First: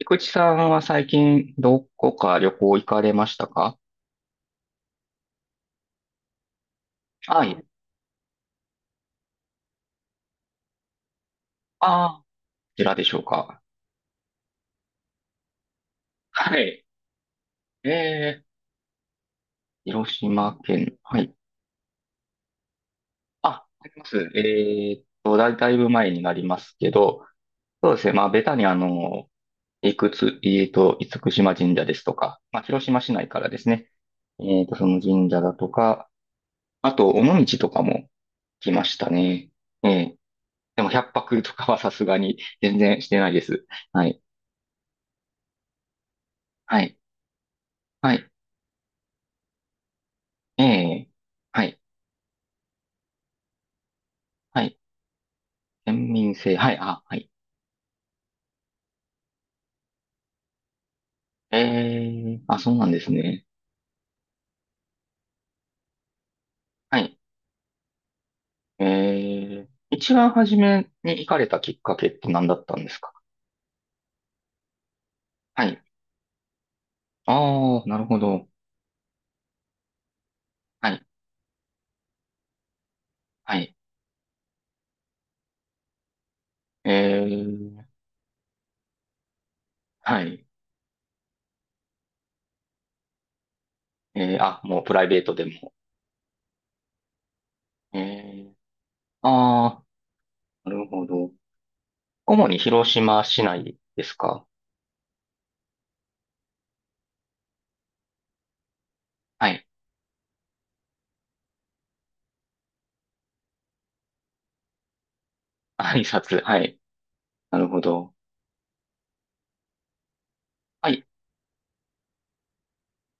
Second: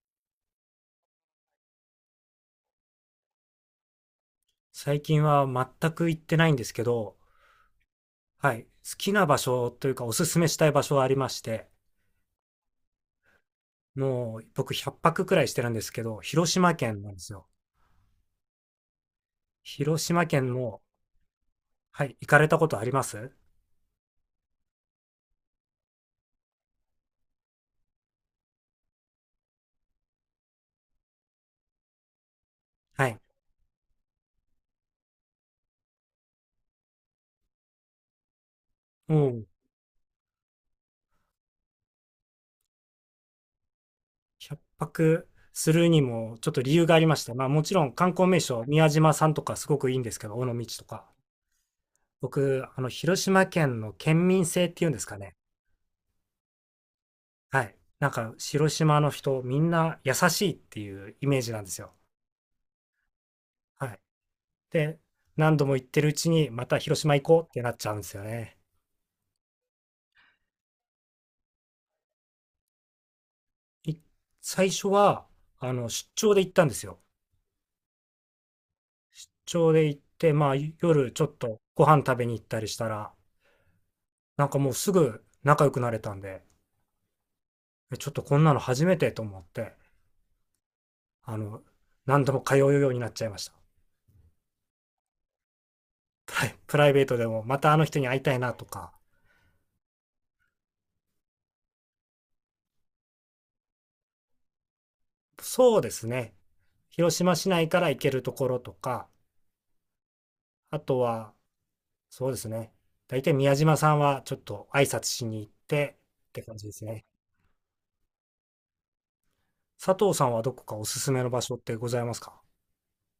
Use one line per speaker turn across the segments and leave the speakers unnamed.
菊池さんは最近どこか旅行行かれましたか？
最近は全く行ってないんですけど、
はい。
はい、好きな場所というかおすすめしたい場所はありまして、
ああ、こちらでしょうか。
もう僕100泊くらいしてるんですけど、広
は
島
い。
県なんですよ。
えー、
広
広
島県
島
の、
県。はい。
はい、行かれたことあります？
あ、あります。だいぶ前になりますけど、そうですね。まあ、ベタにいくつ、えーっと、厳島神社ですとか、まあ、広島
は
市
い。
内からですね。その神社だとか、あと、尾道とかも来ました
もう
ね。えー、でも、百泊とかはさすがに全然してないです。はい。
100泊するにもちょっと理
は
由が
い。
ありまして、まあもちろん観
はい。
光名所、宮島さんとかすごくいいんですけど、尾
え
道とか。
え、はい、
僕、広島県の県民
は
性っ
い、
ていうんですかね。
県民性、はい、あ、はい。
はい。なんか、広島の人、みんな優しいっていうイメージ
え
なんですよ。
え、あ、そうなんですね。
はい。で、何度も行ってるうちに、また
は
広島
い。
行こうってなっちゃうんですよね。
ええ、一番初めに行かれたきっかけって何だったんですか？
い最初は、
はい。
出張で行ったんですよ。
ああ、なるほど。
出張で行って、まあ、
はい、
夜ちょっとご飯食べに行ったりしたら、
はい。
なんかもうすぐ仲良くなれたんで、
ええ、
ちょっとこんなの初めてと思って、
はい。
あの、何度も通うようになっちゃいました。
ええ、あ、もうプライベートでも。
プライベートでも、またあの人
え
に会いたいな
え、
とか、
ああ、なるほど。主に広島市内ですか？
そうですね。広島市内から行けるところとか、
はい。
あとは、そうですね。大体宮島さんはちょっと挨拶しに行って
挨
っ
拶、
て感
は
じで
い。
すね。
なるほど。
佐藤さんはどこかお
は
す
い。
すめの場所ってございますか？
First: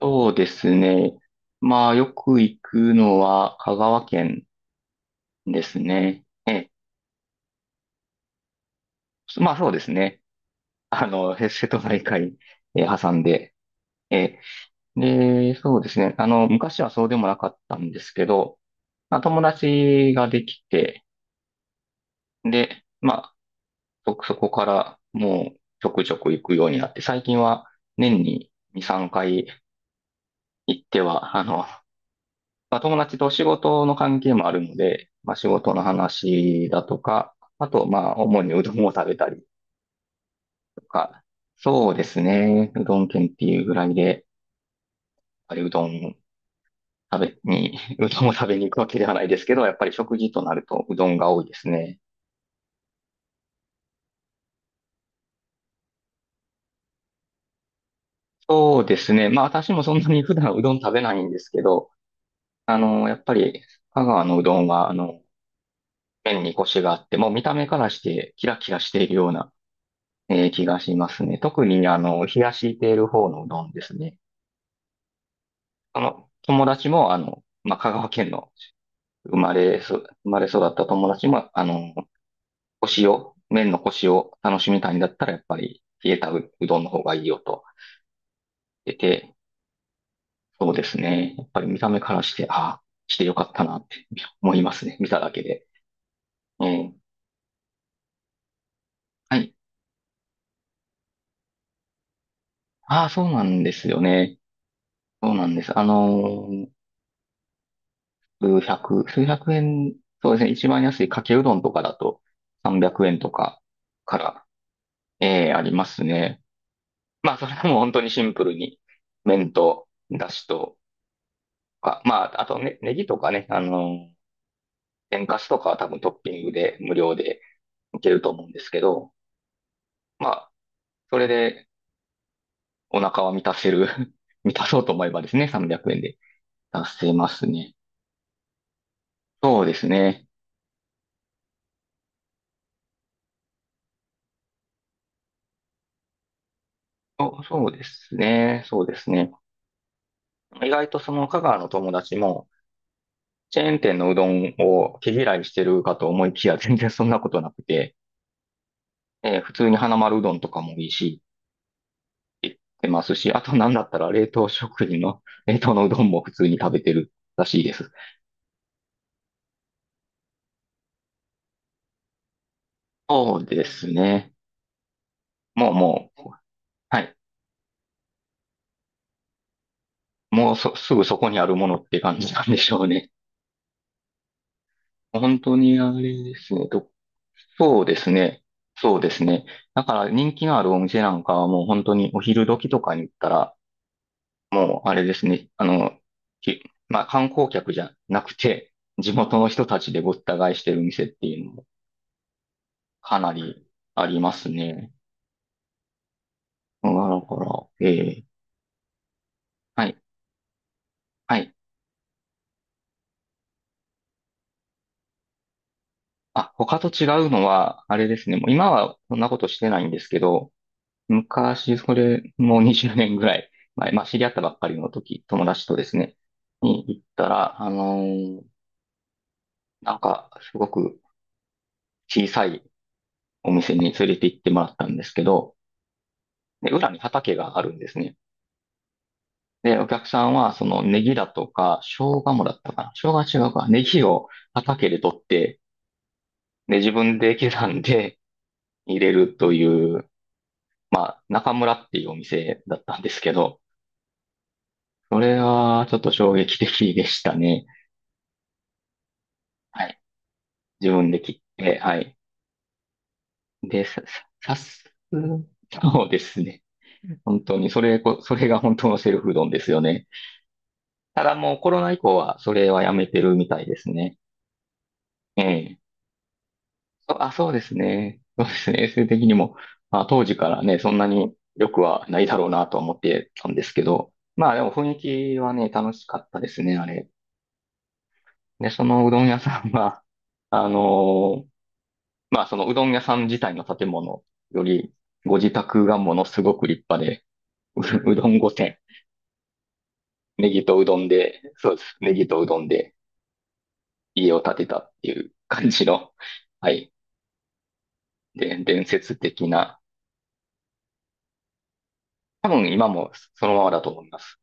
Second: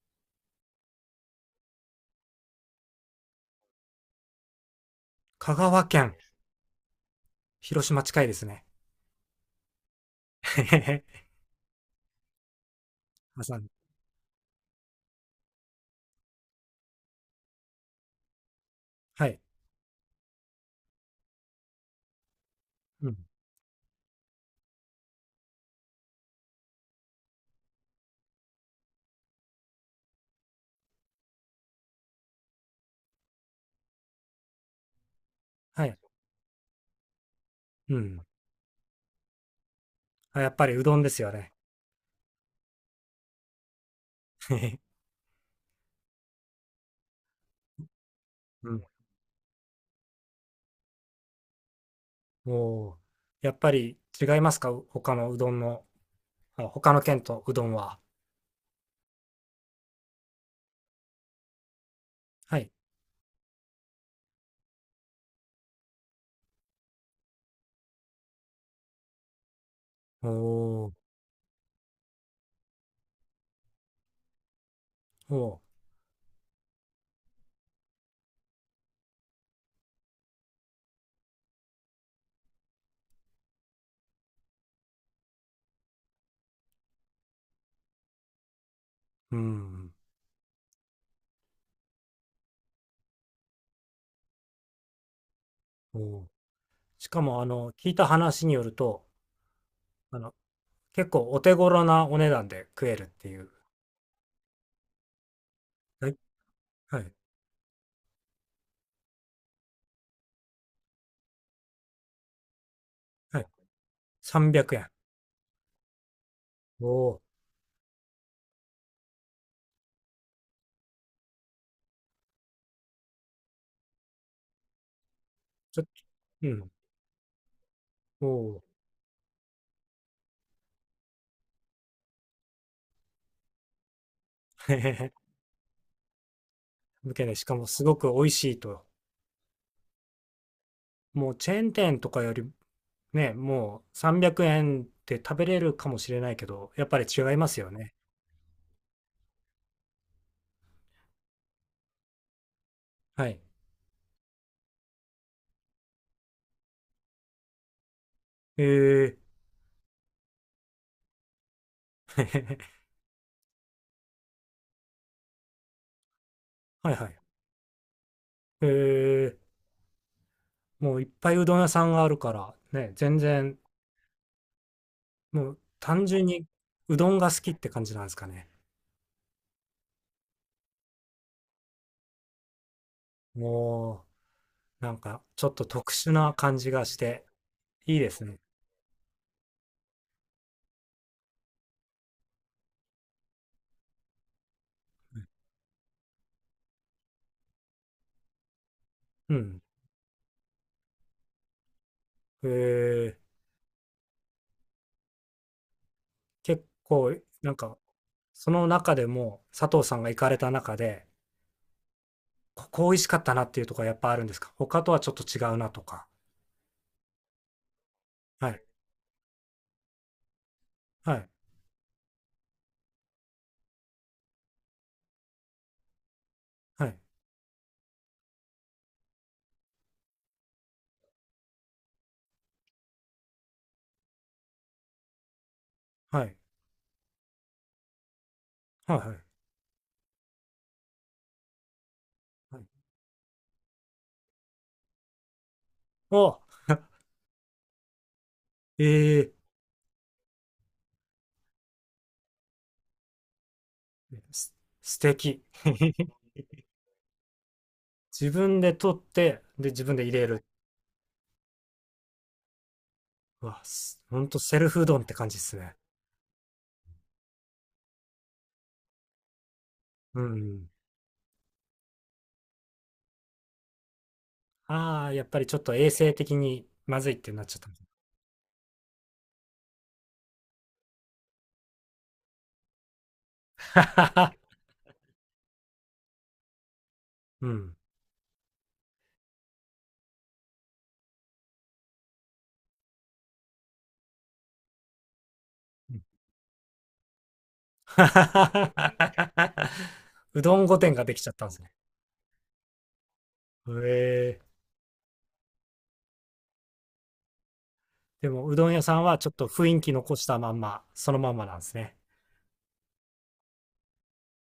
そうですね。まあ、よく行くのは香川県
香
です
川県、
ね。ええ、
広島近いですね。
まあそうですね。
へへへ。
瀬戸内海、挟んで、
挟んで、
ええ、で、そうですね。あの、昔はそうでもなかったんですけど、まあ、
はい。
友達ができて、で、
う
ま
ん。
あ、そこからもうちょくちょく行くようになって、最近は年に2、3回行っては、あの、まあ、友達と仕事の関係もあるので、まあ、仕事の
はい。
話だとか、あと、
う
まあ、
ん。
主にうどんを食べたり
あ、やっぱり
と
うどんで
か、
すよね。
そうですね。うどん県っていうぐらいで、やっ
へへ。
ぱりうどん食べに、うどんを食べに行
う
く
ん。
わけではないですけど、やっぱり食事となるとうどんが多いですね。
おお。やっぱり違いますか？他のうどんの、あ、他の県とうどんは。
そうですね。まあ、私もそんなに普段うどん食べないんですけど、
はい。
あの、やっぱり、香川のうどんは、あの、麺にコシがあって、もう見た目からしてキラキラしているような
お
気が
お。
しますね。特に、あの、冷やしている方のうどんですね。
おお。
あの、友達も、あの、まあ、香川県の生まれ育った友達も、あの、麺の腰を楽しみたいんだったら、やっぱり冷えたうどんの方がいいよと言ってて、
うん。
そうですね。やっぱり見た目からして、ああ、してよかったなって思いますね。見ただけで。
おお。
うん。
しかも、聞いた話によると、
はい。
あの、結構お手頃なお値段で食え
あ
るっ
あ、そ
て
う
い
な
う。
んですよね。そうなんです。
はい、はい、
数百円、そうですね、一番安いかけうどんとかだと300円と
はい。
かから、
300円。
ありますね。
おお、
まあ、それはもう本当にシンプルに、麺と、だしとか、まあ、あとね、ネギとかね、あの、天かすとかは
ちょっ
多
と
分トッピン
う
グ
ん、
で無料でいける
お
と思うんで
お。
すけど、まあ、それでお腹は満たせる 満た
へ
そうと
へ
思えばで
へ。
すね、300円で達せ
向け
ま
で、し
す
かも
ね。
すごく美味しいと。
そうですね。
もうチェーン店とかよりね、もう300円で食べれるかもしれないけど、やっぱり違います
そ
よ
うで
ね。
すね。そうですね。意外とその香川の友達も、
はい。
チェーン店のうどんを毛嫌いしてるかと思いきや、全然そんなことなくて、
ええ。
普通に花丸うどんとかもいいし、
へへへ。
出ますし、あとなんだったら冷凍食品の、冷凍のうどんも普通に食べ て
はいは
る
い。
らしいです。
へえ。もういっぱいうどん屋さんがあるから、ね、全
そう
然、
ですね。
もう
もう
単
も
純
う、
にう
は
ど
い。
んが好きって感じなんですかね。
もうそ、すぐそこにあるものって感じなんでしょうね。
おう、なんか、
本
ちょっ
当
と
にあ
特殊
れで
な
す
感
ね。
じがして、
そうで
いいで
す
すね。
ね。そうですね。だから人気のあるお店なんかはもう本当にお昼時とかに行ったら、もう、あれですね。あの、まあ、観光客じゃなくて、地
う
元の
ん。
人たちでごった返してる店っていうのも
えー、
かなりありますね。
結
だ
構、
か
なん
ら、
か、
ええ、
その中でも、佐
は
藤
い、
さんが行かれた中で、
はい。
ここ美味しかったなっていうところはやっぱあるんですか？他とはちょっと違うなとか。
あ、他と違うのは、あれですね。もう
はい、
今はそんなことしてないんですけど、
はい、
昔、それ、もう20年ぐらい前、まあ、知り合ったばっかりの時、友達とですね、に
は
行
い、
ったら、なんか、すごく小さいお店に連れて行ってもらったんですけど、
はい、
で、裏に畑があるんですね。
はい、はい。
で、お客さんは、そのネギだとか、生姜もだ
は
っ
い。
たかな。生姜は違うか。ネギを畑で取って、
お、
で、自分で刻んで入れる
ええ
という、中村っていうお店だったんですけど、
ーす素
それ
敵。
はちょっと 衝撃的でしたね。
自分で取って、で、自
は
分
い。
で入れる。
自分で切って、はい。
うわ、
で、さ、
ほんと
さ、さ
セルフ
す、
うどんって感じですね。
そうですね。本当に、それが本当のセルフうどんですよね。
うん。
ただもうコロナ以降は、それはやめてるみたいですね。
ああ、やっぱ
え
りちょっと
え。
衛生的にまずいってなっ
そう
ちゃ
で
った。
すね。そうですね。衛生的にも、まあ、当時からね、そんなに良くはないだろうなとは思ってたんですけど、まあ でも雰囲気はね、楽しかったですね、あれ。
うん。う
で、そのうどん屋さんは、あのーまあそのうどん屋さん自体の建物より、ご自宅
ん。
がものすごく立派で、
は
うど
は
ん御殿、
は。はう
ネ
ど
ギ
ん御
とう
殿
ど
が
ん
できちゃっ
で、
たんですね。
そうです。ネギとうどんで
へ
家を
え。
建てたっていう感じの、はい。
でも、う
で、
どん屋
伝
さん
説
はちょっと
的
雰
な、
囲気残したまんま、そのまんまなんですね。
多分今もそのままだと思います。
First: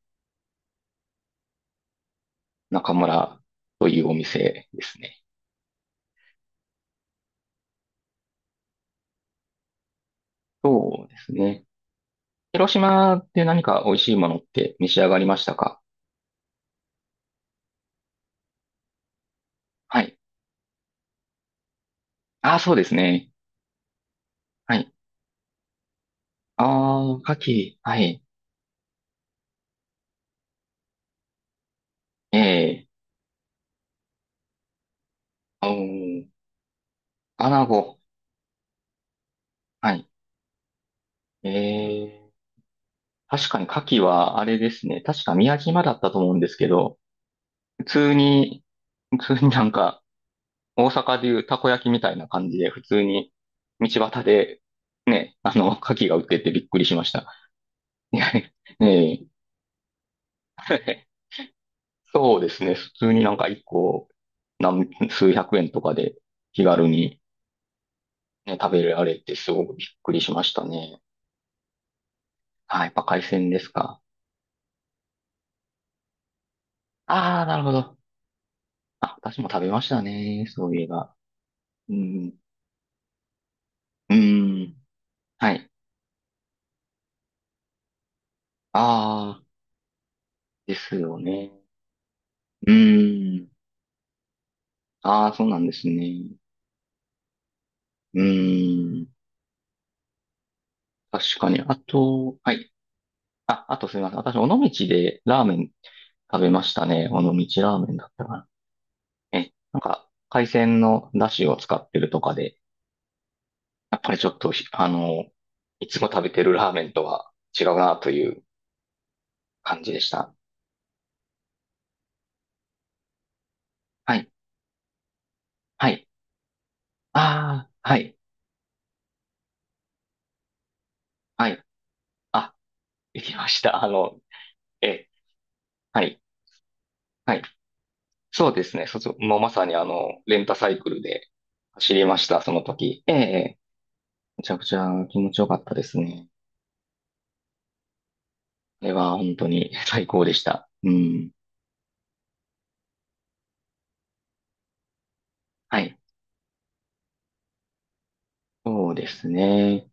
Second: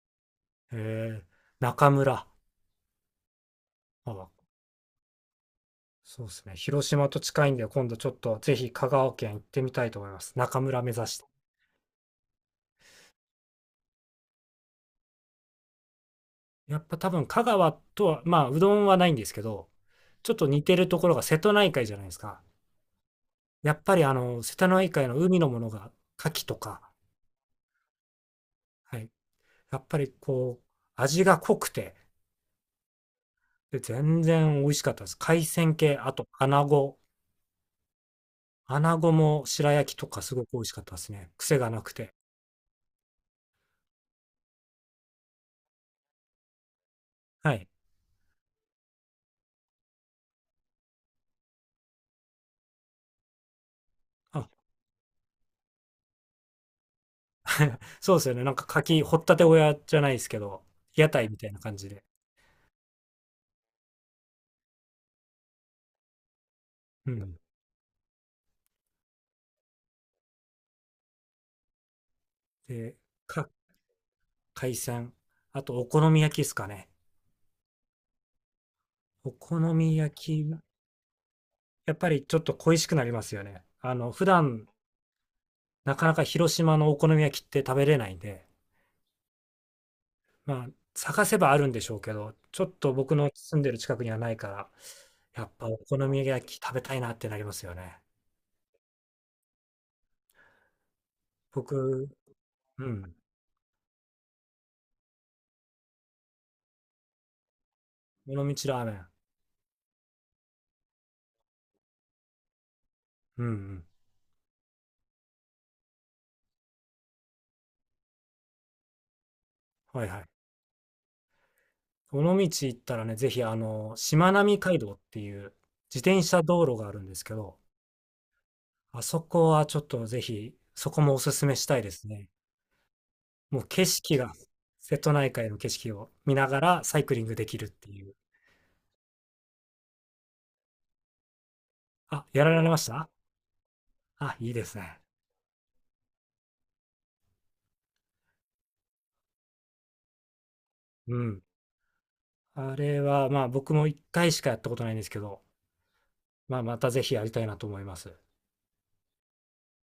へえ。中村。
中村というお
あ、
店ですね。
そうですね。広島と近いんで、今度ちょっとぜひ香川県行ってみたいと思います。中村目
そう
指
で
して。
すね。広島で何か美味しいものって召し上がりましたか？
やっぱ多分香川とは、まあ、うどんはないんですけど、
はい。
ちょっと似てるところが瀬戸内海じゃないですか。
ああ、そうですね。
やっぱり瀬戸
は
内
い。
海の海のものが、牡蠣と
あ
か、
あ、牡蠣。はい。
はい、やっぱりこう、味が濃くて、
ええ。
で、全然美味しかったです。海
お
鮮系、あと
ー、
穴子。
穴子。
穴子も白
は
焼き
い。
とかすごく美味しかったですね。癖がなくて。
ええ。確かに牡蠣はあれですね。確か宮島だったと思うんですけど、
はい。
普通に、普通になんか、大阪でいうたこ焼きみたいな感じで、普通に道端
あ、
で、ね、あの、牡蠣が売っててびっくりしました。
そ
い
うで
や、
すよね。なんか
え
牡蠣、掘っ
え、
たて小屋じゃないですけど、屋 台みたいな感じで。
そうですね。普通になんか一個何、数百円とかで気軽
う
に
ん。
ね、食べられてすごくびっくりしましたね。あ、やっ
で、
ぱ海
か、
鮮ですか。
海鮮。あと、お好み焼きですかね。
ああ、なるほど。あ、
お
私も
好
食べまし
み
た
焼
ね。
き、
そういえば。う
やっぱり
ん。
ちょっと恋しくなりますよね。
う
普段、
ん。はい。
なかなか広島のお好み焼きって食べれないんで、
ああ、
まあ、
ですよ
探せ
ね。
ばあるんでしょうけど、ちょ
う
っと僕の
ん。
住んでる近くにはないから、
ああ、そ
や
う
っ
なん
ぱ
で
お
す
好
ね。
み焼き食べたいなってなりますよね。
うん。確かに。あ
僕、
と、はい。
うん、
あ、あとすみません。私、尾道でラーメン食べましたね。尾道ラーメンだったか
尾
な。
道ラーメン。
え、なんか、海鮮の出汁を使ってるとかで、
うんうん。
やっぱりちょっと、あの、いつも食べてるラーメンとは違うなという感じで
は
し
いはい。
た。
尾道行ったらね、ぜひ
は
し
い。
まなみ海道っていう
は
自
い。
転車道路があるんですけど、
ああ、はい。
あそこはちょっとぜひ、そこもおすす
は
め
い。
したいですね。
あ、できま
も
し
う
た。
景
あ
色
の、
が、瀬
え、
戸内海の景色
は
を
い。
見ながらサイクリン
は
グ
い。
できるっていう。
そうですね。もうまさにあの、レンタサイクルで走りま
あ、
した、
や
その
られまし
時。
た？
ええ、ええ、
あ、
めち
いい
ゃ
で
くち
す
ゃ
ね。
気持ちよかったですね。あれは本当に最高でした。う
う
ん。
ん。あれは、まあ、僕も1回しかやったことないんですけど、
はい。
まあ、またぜひやりたいなと思います。
そうですね。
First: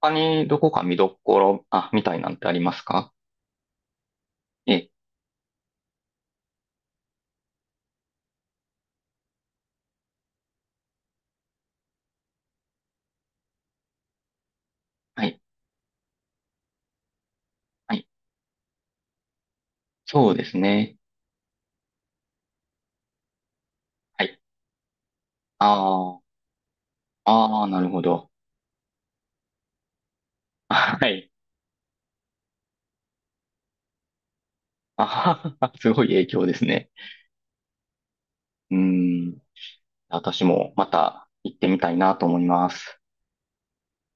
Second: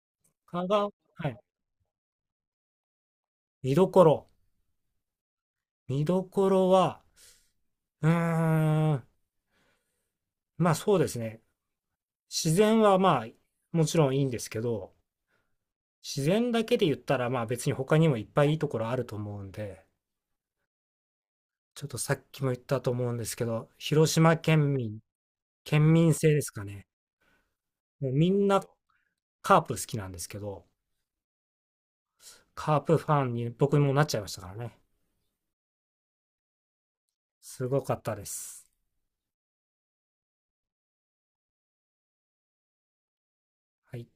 他にど
香
こか
川、は
見ど
い。
ころ、あ、みたいなんてありますか？
見どころ。
ええ、
見どころは、うーん、まあそうですね。自然はまあ、もちろんいいんですけど、
はい、
自然だけで言ったら、まあ別に
は
他
い、
にもいっぱいいいところあると思うんで、
そうですね。
ちょっとさっきも言ったと思うんですけど、広
は
島
い。
県民、県民性
あ
ですかね。
あ、ああ、なるほ
もう
ど。
みんなカープ好きなんですけど、
あ、はい。
カープファンに僕もなっちゃいましたからね。
ああ、すごい影響ですね。
すごかったです。
うーん、私もまた行ってみたいなと思います。
はい。